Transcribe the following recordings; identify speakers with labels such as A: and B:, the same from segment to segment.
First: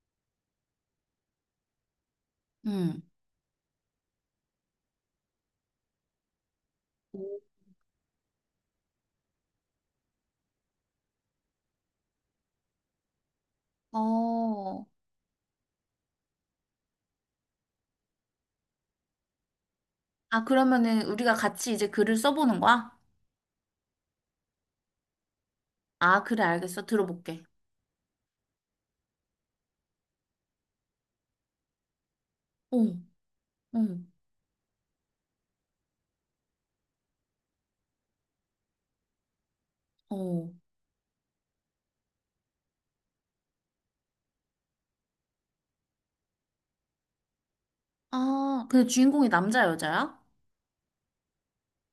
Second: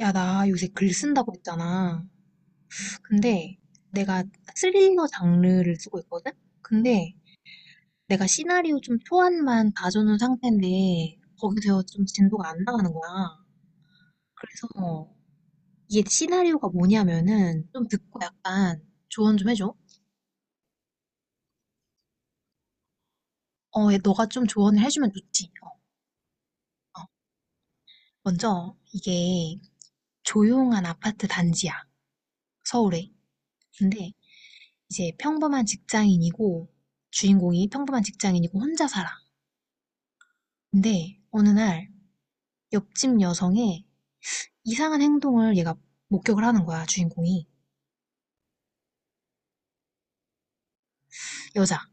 A: 야, 나 요새 글 쓴다고 했잖아.
B: 응.
A: 근데 내가 스릴러 장르를 쓰고 있거든? 근데 내가 시나리오 좀 초안만 봐주는 상태인데 거기서 좀 진도가 안 나가는 거야.
B: 어.
A: 그래서 이게 시나리오가 뭐냐면은 좀 듣고 약간 조언 좀 해줘.
B: 아, 그러면은 우리가 같이 이제 글을 써보는 거야?
A: 얘 너가 좀 조언을 해주면 좋지.
B: 아, 그래, 알겠어. 들어볼게.
A: 먼저 이게 조용한 아파트 단지야.
B: 어,
A: 서울에. 근데
B: 응,
A: 이제 평범한 직장인이고 주인공이 평범한 직장인이고 혼자 살아.
B: 어.
A: 근데 어느 날 옆집 여성의 이상한 행동을 얘가 목격을 하는 거야, 주인공이.
B: 아, 근데 주인공이 남자, 여자야?
A: 여자.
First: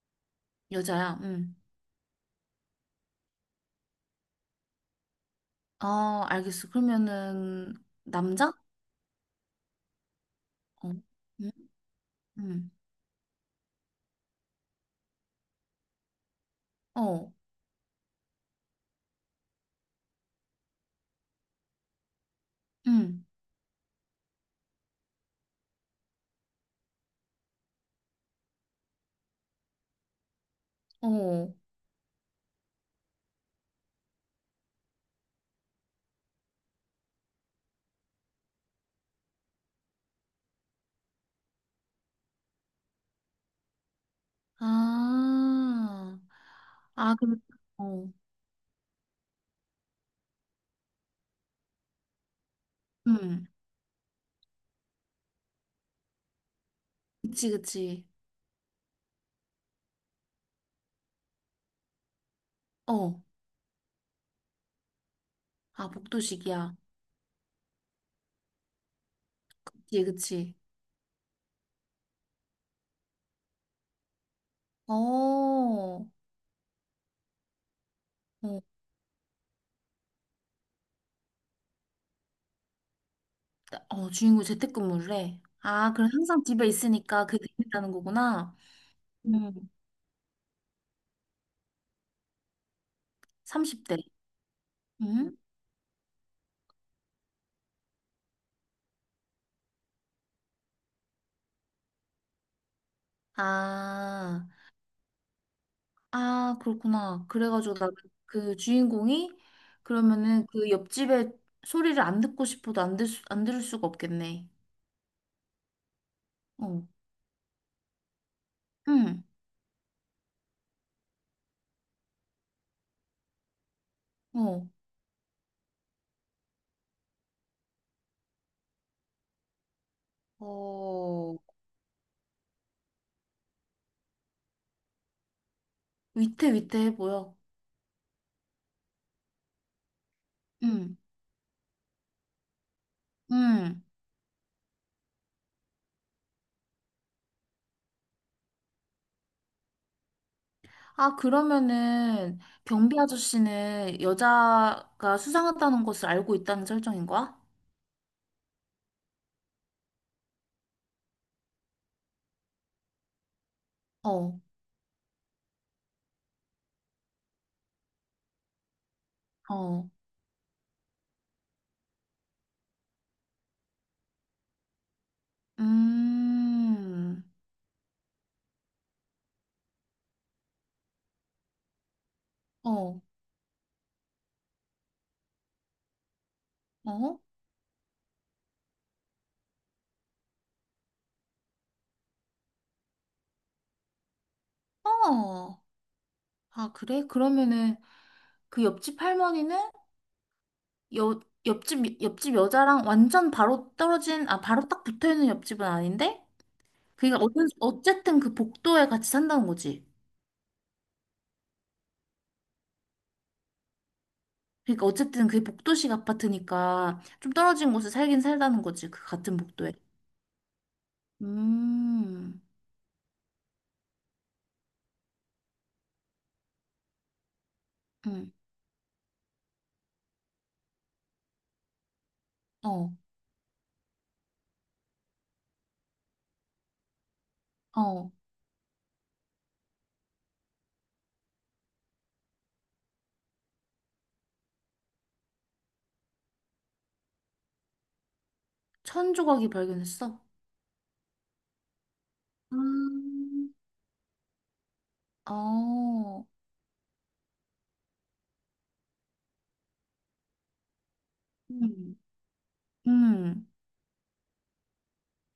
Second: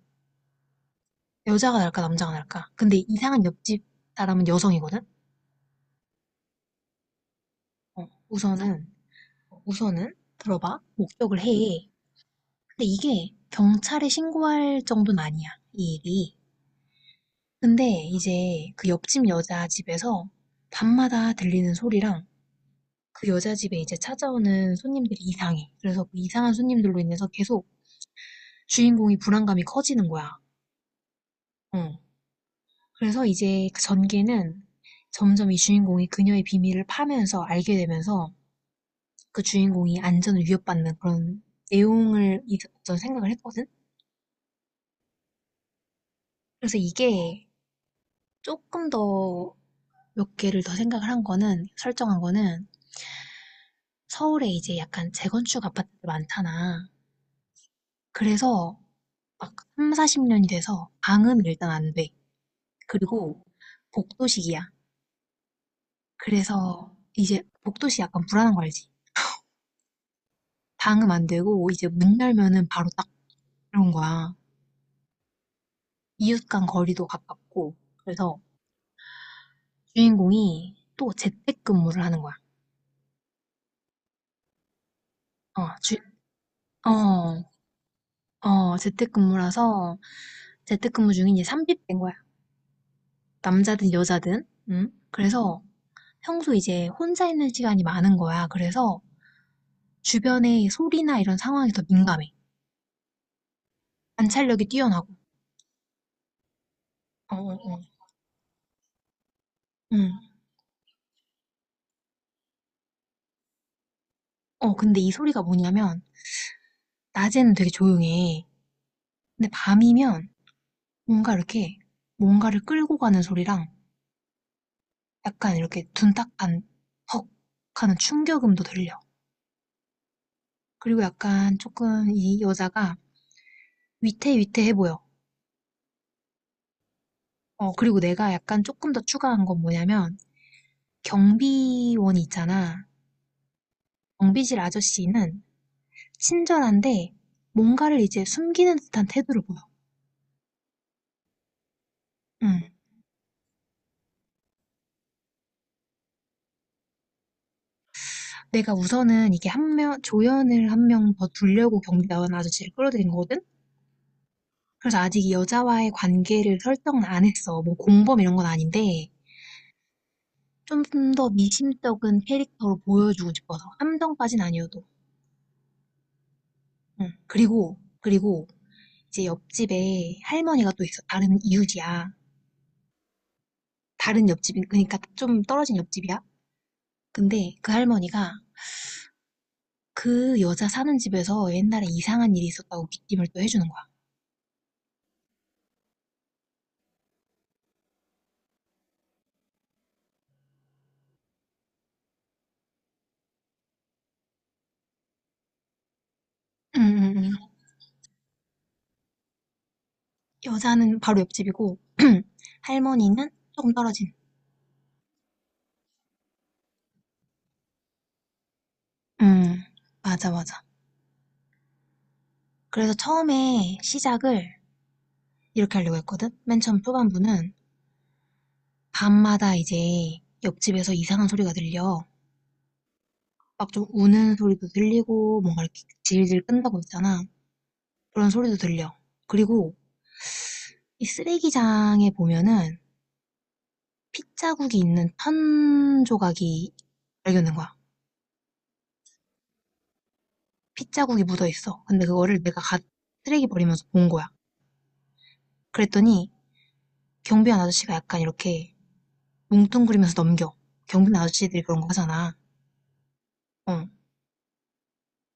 B: 여자야, 응.
A: 여자가 날까, 남자가 날까. 근데 이상한 옆집 사람은 여성이거든?
B: 아, 알겠어. 그러면은, 남자?
A: 우선은, 우선은, 들어봐.
B: 어,
A: 목격을
B: 응,
A: 해.
B: 응,
A: 근데 이게 경찰에 신고할 정도는 아니야, 이 일이.
B: 어,
A: 근데 이제 그 옆집 여자 집에서 밤마다 들리는 소리랑
B: 응,
A: 그 여자 집에 이제 찾아오는 손님들이 이상해. 그래서 그 이상한 손님들로 인해서 계속 주인공이 불안감이 커지는 거야.
B: 어.
A: 어. 그래서 이제 그 전개는 점점 이 주인공이 그녀의 비밀을 파면서 알게 되면서 그 주인공이 안전을 위협받는 그런 내용을 저는 생각을 했거든.
B: 아,
A: 그래서
B: 아, 그럼,
A: 이게
B: 어,
A: 조금 더 몇 개를 더 생각을 한 거는 설정한 거는
B: 응.
A: 서울에 이제 약간 재건축 아파트들 많잖아.
B: 그치, 그치.
A: 그래서 막삼 40년이 돼서 방은 일단 안 돼.
B: 어.
A: 그리고 복도식이야.
B: 아, 복도식이야.
A: 그래서 이제 복도식 약간 불안한 거 알지?
B: 그치, 그치.
A: 방음 안 되고 이제 문 열면은 바로 딱 그런 거야.
B: 어,
A: 이웃 간 거리도 가깝고. 그래서
B: 어.
A: 주인공이 또 재택근무를 하는 거야.
B: 어, 주인공 재택근무를 해.
A: 어,
B: 아,
A: 주,
B: 그럼 항상 집에 있으니까
A: 어,
B: 그게 있다는 거구나. 음,
A: 재택근무라서 재택근무 중에 이제 삼비된 거야. 남자든
B: 30대.
A: 여자든. 응?
B: 음?
A: 그래서 평소 이제 혼자 있는 시간이 많은 거야. 그래서 주변의 소리나 이런 상황이 더 민감해.
B: 아,
A: 관찰력이 뛰어나고.
B: 아, 그렇구나.
A: 어, 어,
B: 그래가지고
A: 어.
B: 나 그 주인공이
A: 응.
B: 그러면은 그 옆집에 소리를 안 듣고 싶어도 안 들, 수, 안 들을 수가 없겠네.
A: 근데 이 소리가 뭐냐면
B: 어,
A: 낮에는 되게 조용해.
B: 응,
A: 근데 밤이면 뭔가 이렇게 뭔가를 끌고 가는 소리랑
B: 어,
A: 약간 이렇게 둔탁한 헉 하는 충격음도 들려. 그리고
B: 어,
A: 약간 조금 이 여자가 위태위태해 보여.
B: 위태위태해 보여.
A: 어, 그리고 내가 약간 조금 더 추가한 건 뭐냐면
B: 응,
A: 경비원이 있잖아.
B: 응.
A: 경비실 아저씨는 친절한데 뭔가를 이제 숨기는 듯한 태도를 보여.
B: 아, 그러면은
A: 음.
B: 경비 아저씨는 여자가 수상하다는 것을 알고 있다는 설정인 거야?
A: 내가 우선은 이게 한 명, 조연을 한 명 더 두려고 경비원 아저씨를 끌어들인 거거든?
B: 어,
A: 그래서 아직 이 여자와의 관계를 설정은 안 했어. 뭐 공범 이런 건 아닌데,
B: 어,
A: 좀 더 미심쩍은 캐릭터로 보여주고 싶어서. 함정까진 아니어도. 응.
B: 음,
A: 그리고 이제 옆집에 할머니가 또 있어. 다른 이웃이야.
B: 어,
A: 다른 옆집, 그러니까 좀 떨어진 옆집이야.
B: 어?
A: 근데 그 할머니가 그 여자 사는 집에서 옛날에 이상한 일이 있었다고 귀띔을 또 해주는 거야.
B: 어. 아, 그래? 그러면은 그 옆집 할머니는 여, 옆집 여자랑 완전 바로 떨어진, 아, 바로 딱 붙어 있는 옆집은 아닌데?
A: 응, 응,
B: 그니까, 어
A: 응.
B: 어쨌든 그 복도에 같이 산다는 거지.
A: 여자는 바로 옆집이고, 할머니는 조금 떨어진.
B: 그니까, 어쨌든 그게 복도식 아파트니까 좀 떨어진 곳에 살긴 살다는 거지. 그 같은
A: 응,
B: 복도에.
A: 맞아, 맞아.
B: 음,
A: 그래서 처음에 시작을 이렇게 하려고 했거든? 맨 처음 초반부는
B: 음,
A: 밤마다 이제 옆집에서 이상한 소리가 들려.
B: 어.
A: 막 좀 우는 소리도 들리고 뭔가 이렇게 질질 끈다고 했잖아.
B: 어.
A: 그런 소리도 들려. 그리고 이 쓰레기장에 보면은 핏자국이 있는 천 조각이 발견된 거야.
B: 천 조각이 발견했어.
A: 핏자국이 묻어 있어. 근데 그거를 내가 갓 쓰레기
B: 음,
A: 버리면서 본 거야.
B: 어.
A: 그랬더니 경비원 아저씨가 약간 이렇게 뭉뚱그리면서 넘겨. 경비원 아저씨들이 그런 거
B: 음,
A: 하잖아.
B: 음,
A: 어.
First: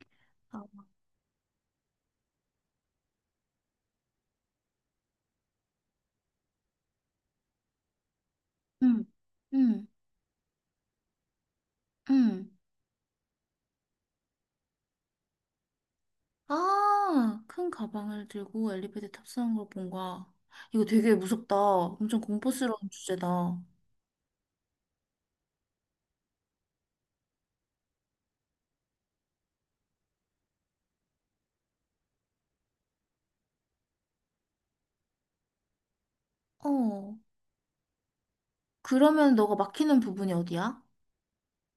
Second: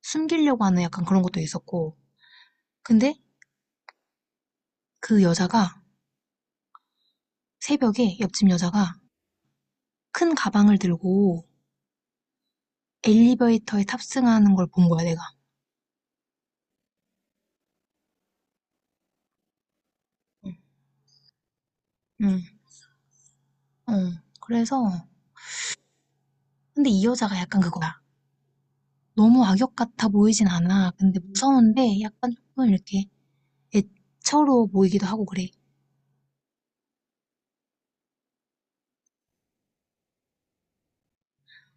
A: 숨기려고 하는 약간 그런 것도 있었고. 근데 그 여자가 새벽에 옆집 여자가
B: 응, 음,
A: 큰 가방을 들고
B: 음.
A: 엘리베이터에 탑승하는 걸 본 거야, 내가.
B: 아, 큰 가방을 들고 엘리베이터 탑승한 걸 본 거야.
A: 응,
B: 이거 되게 무섭다. 엄청
A: 응.
B: 공포스러운 주제다. 어,
A: 어. 그래서, 근데 이 여자가 약간 그거야. 너무 악역 같아 보이진 않아. 근데 무서운데 약간 조금 이렇게 애처로 보이기도 하고 그래.
B: 그러면 너가 막히는 부분이 어디야?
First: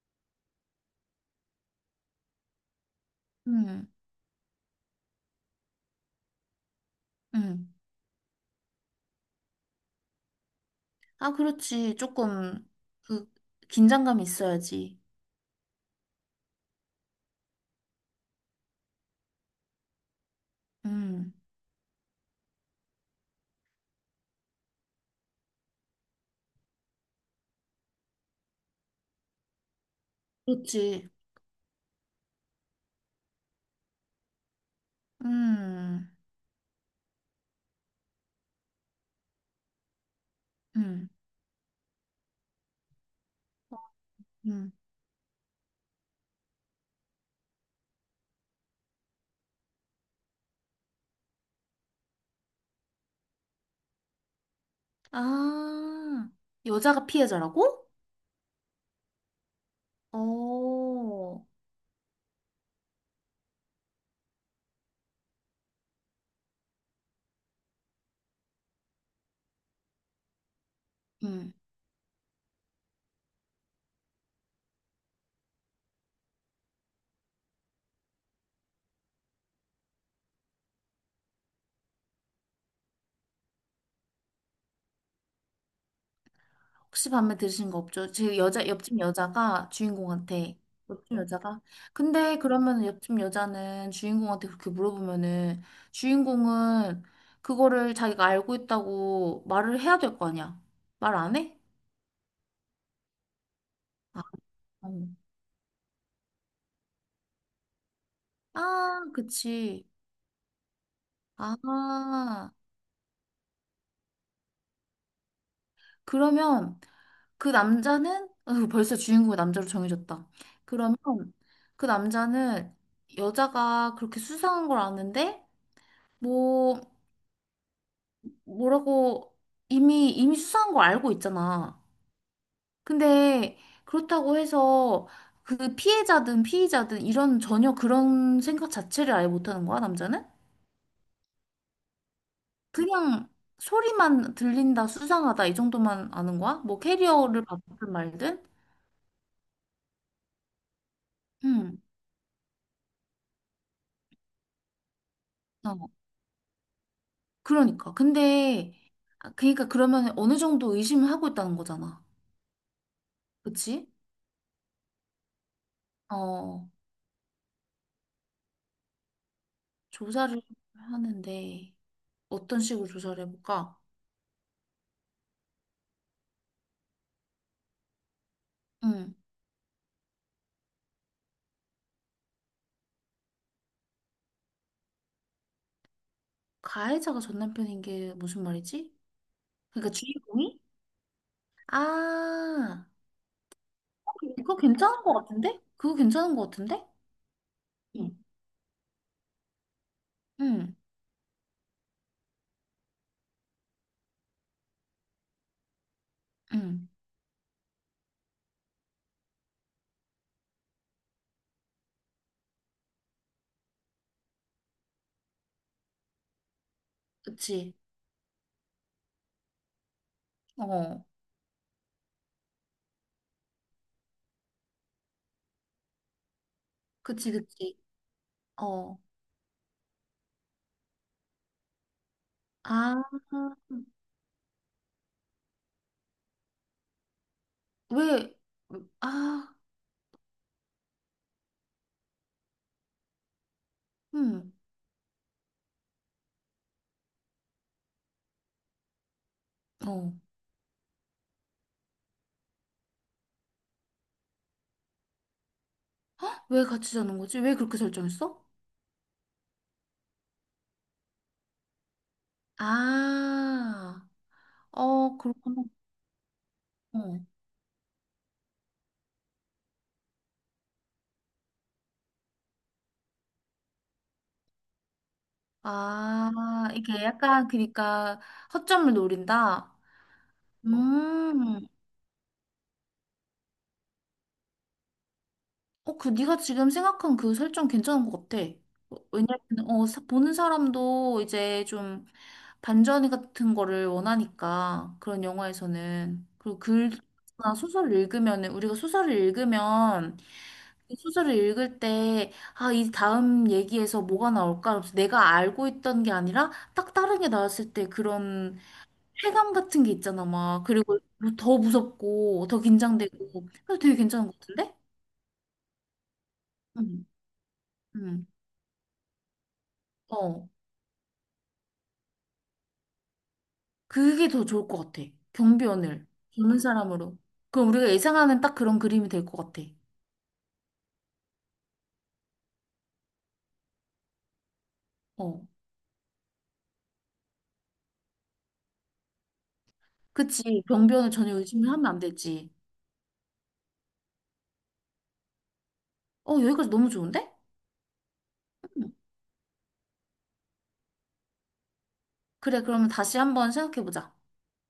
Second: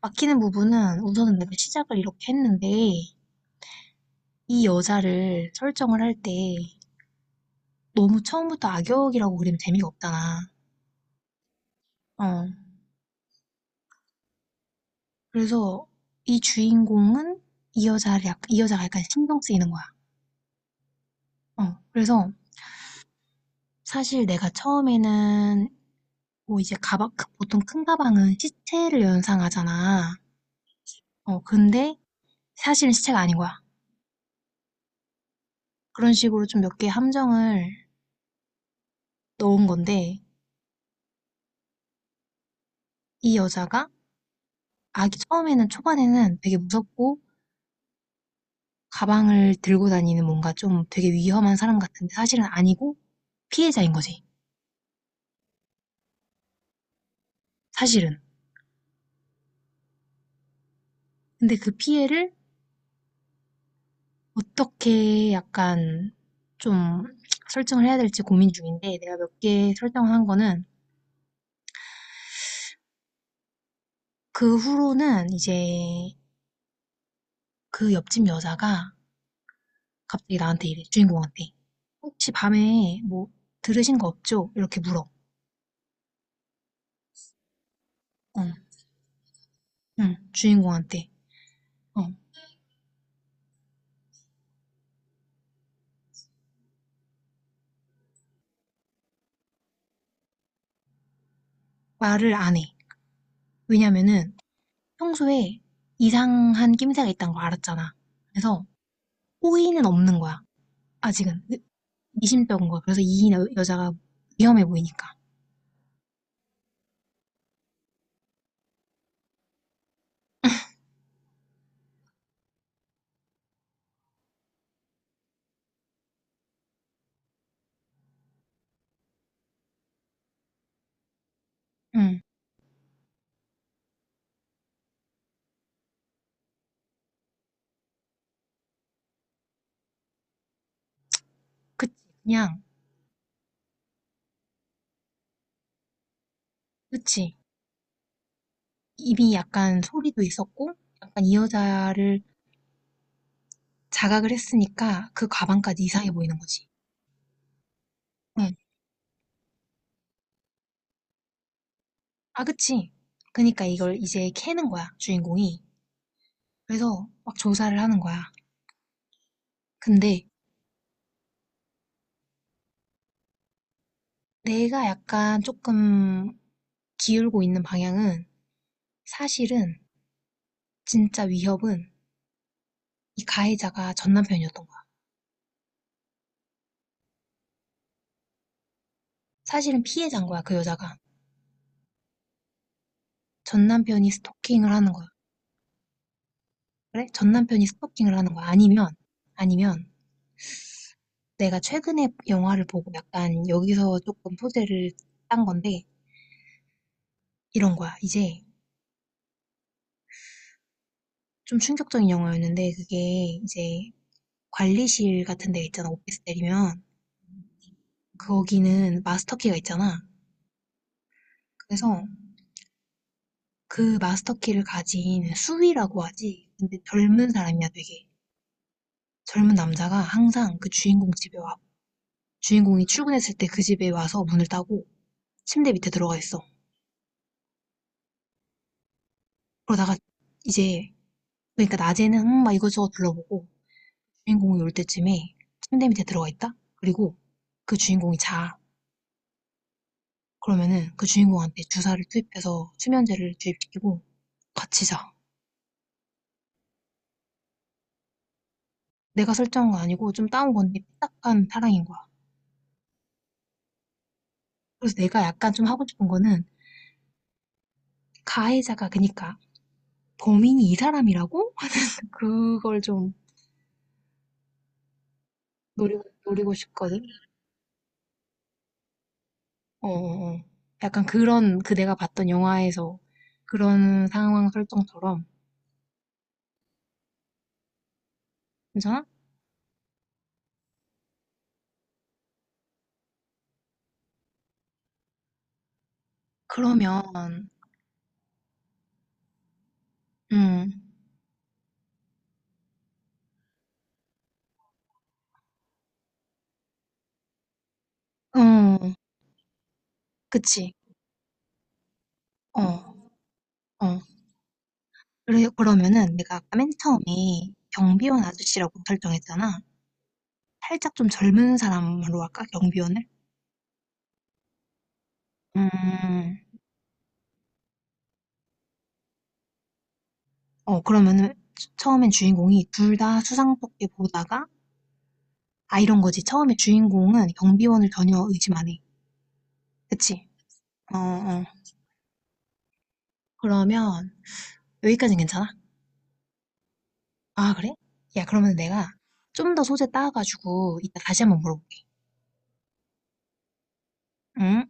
A: 막히는 부분은 우선은 내가 시작을 이렇게 했는데,
B: 음,
A: 이 여자를 설정을 할 때
B: 음.
A: 너무 처음부터 악역이라고 그리면 재미가 없잖아.
B: 아, 그렇지.
A: 어.
B: 조금, 그, 긴장감이 있어야지.
A: 그래서 이 주인공은 이 여자를 약, 이 여자가 약간 신경 쓰이는 거야.
B: 음,
A: 어, 그래서 사실 내가 처음에는 뭐 이제 가방, 크- 보통 큰 가방은 시체를 연상하잖아.
B: 그렇지.
A: 어, 근데 사실은 시체가 아닌 거야.
B: 음,
A: 그런 식으로 좀 몇 개 함정을 넣은 건데,
B: 음,
A: 이 여자가
B: 음.
A: 아기 처음에는 초반에는 되게 무섭고, 가방을 들고 다니는 뭔가 좀 되게 위험한 사람 같은데 사실은 아니고 피해자인 거지.
B: 아, 여자가 피해자라고?
A: 사실은.
B: 어.
A: 근데 그 피해를 어떻게 약간 좀 설정을 해야 될지 고민 중인데 내가 몇 개 설정을 한 거는
B: 음.
A: 그 후로는 이제 그 옆집 여자가 갑자기 나한테 이래, 주인공한테. 혹시 밤에 뭐 들으신 거 없죠? 이렇게 물어. 어,
B: 혹시 밤에 들으신 거 없죠? 제 여자 옆집 여자가
A: 응,
B: 주인공한테
A: 주인공한테.
B: 옆집 여자가
A: 어,
B: 근데 그러면 옆집 여자는 주인공한테 그렇게 물어보면은 주인공은 그거를 자기가 알고 있다고 말을 해야 될 거 아니야? 말 안 해?
A: 말을 안 해.
B: 아,
A: 왜냐면은
B: 어.
A: 평소에 이상한 낌새가 있다는 걸 알았잖아. 그래서
B: 아, 그치.
A: 호의는 없는 거야. 아직은.
B: 아,
A: 미심쩍은 거야. 그래서 이 여- 여자가 위험해 보이니까.
B: 그러면 그 남자는 어, 벌써 주인공이 남자로 정해졌다. 그러면 그 남자는 여자가 그렇게 수상한 걸 아는데 뭐 뭐라고 이미 수사한 거 알고 있잖아.
A: 응,
B: 근데 그렇다고 해서 그 피해자든 피의자든 이런 전혀 그런 생각 자체를 아예 못하는 거야, 남자는?
A: 그치. 그냥,
B: 그냥 소리만 들린다, 수상하다 이 정도만 아는 거야? 뭐
A: 그치.
B: 캐리어를 받든 말든?
A: 입이 약간 소리도 있었고, 약간 이
B: 응
A: 여자를 자각을 했으니까 그 가방까지
B: 어,
A: 이상해 보이는 거지.
B: 그러니까.
A: 응.
B: 근데 아, 그러니까 그러면 어느 정도 의심을 하고 있다는 거잖아.
A: 아, 그치. 그니까 러
B: 그치?
A: 이걸 이제 캐는 거야, 주인공이.
B: 어,
A: 그래서 막 조사를 하는 거야. 근데
B: 조사를 하는데 어떤 식으로 조사를 해볼까?
A: 내가 약간 조금 기울고 있는 방향은
B: 응
A: 사실은 진짜 위협은 이 가해자가 전 남편이었던 거야.
B: 가해자가 전 남편인 게 무슨 말이지?
A: 사실은
B: 그러니까
A: 피해자인 거야, 그
B: 주인공이?
A: 여자가.
B: 아,
A: 전 남편이
B: 그거
A: 스토킹을 하는
B: 괜찮은
A: 거야.
B: 것 같은데? 그거 괜찮은 것 같은데?
A: 그래? 전 남편이
B: 응,
A: 스토킹을 하는 거야. 아니면, 아니면
B: 응,
A: 내가 최근에 영화를 보고 약간 여기서 조금 소재를 딴 건데
B: 응.
A: 이런 거야. 이제 좀 충격적인 영화였는데 그게 이제 관리실 같은 데 있잖아. 오피스 때리면
B: 그치.
A: 거기는 마스터키가 있잖아.
B: 어,
A: 그래서 그 마스터키를 가진 수위라고 하지. 근데 젊은
B: 그치,
A: 사람이야
B: 그치.
A: 되게.
B: 어,
A: 젊은 남자가 항상 그 주인공 집에 와. 주인공이
B: 아,
A: 출근했을 때 그 집에 와서 문을 따고 침대 밑에 들어가 있어.
B: 왜, 아,
A: 그러다가 이제 그러니까 낮에는 막 이것저것 둘러보고
B: 음,
A: 주인공이 올 때쯤에 침대 밑에 들어가 있다. 그리고 그 주인공이 자.
B: 어.
A: 그러면은 그 주인공한테 주사를 투입해서 수면제를 주입시키고 같이 자.
B: 왜 같이 자는 거지? 왜 그렇게 설정했어?
A: 내가 설정한 거 아니고 좀 따온 건데 삐딱한 사랑인 거야.
B: 아,
A: 그래서
B: 어,
A: 내가 약간
B: 그렇구나.
A: 좀 하고 싶은 거는
B: 어.
A: 가해자가 그니까 범인이 이 사람이라고? 그걸 좀 노리고
B: 아, 이게
A: 싶거든.
B: 약간, 그러니까, 허점을 노린다?
A: 어, 어, 어. 약간 그런
B: 음,
A: 그 내가 봤던 영화에서 그런 상황 설정처럼
B: 어, 그 네가 지금 생각한 그 설정 괜찮은 것 같아. 어,
A: 괜찮아?
B: 왜냐면 어, 보는 사람도 이제 좀 반전 같은 거를 원하니까 그런 영화에서는 그리고
A: 그러면
B: 글이나 소설을 읽으면은 우리가 소설을 읽으면
A: 음,
B: 이 소설을 읽을 때 아, 이 다음 얘기에서 뭐가 나올까? 그래서 내가 알고 있던 게 아니라 딱 다른 게 나왔을 때 그런
A: 어,
B: 쾌감 같은 게 있잖아, 막.
A: 그치.
B: 그리고 더 무섭고 더
A: 어,
B: 긴장되고 그래서
A: 어.
B: 되게 괜찮은 것 같은데?
A: 그래, 그러면은 내가 아까 맨
B: 응.
A: 처음에 경비원
B: 응.
A: 아저씨라고 설정했잖아.
B: 어,
A: 살짝 좀 젊은 사람으로 할까? 경비원을?
B: 그게 더 좋을 것 같아. 경비원을
A: 음,
B: 젊은 사람으로. 그럼 우리가 예상하는 딱 그런 그림이 될 것 같아.
A: 그러면은 주- 처음엔 주인공이 둘 다 수상스럽게 보다가,
B: 어,
A: 아, 이런 거지. 처음에 주인공은 경비원을 전혀 의심 안 해. 그치?
B: 그치.
A: 어,
B: 경비원을 전혀
A: 어.
B: 의심을 하면 안 되지.
A: 그러면 여기까지는 괜찮아?
B: 어, 여기까지 너무 좋은데?
A: 아, 그래? 야, 그러면 내가
B: 음.
A: 좀 더 소재 따가지고 이따 다시 한번 물어볼게.
B: 그래, 그러면 다시 한번 생각해보자.
A: 응?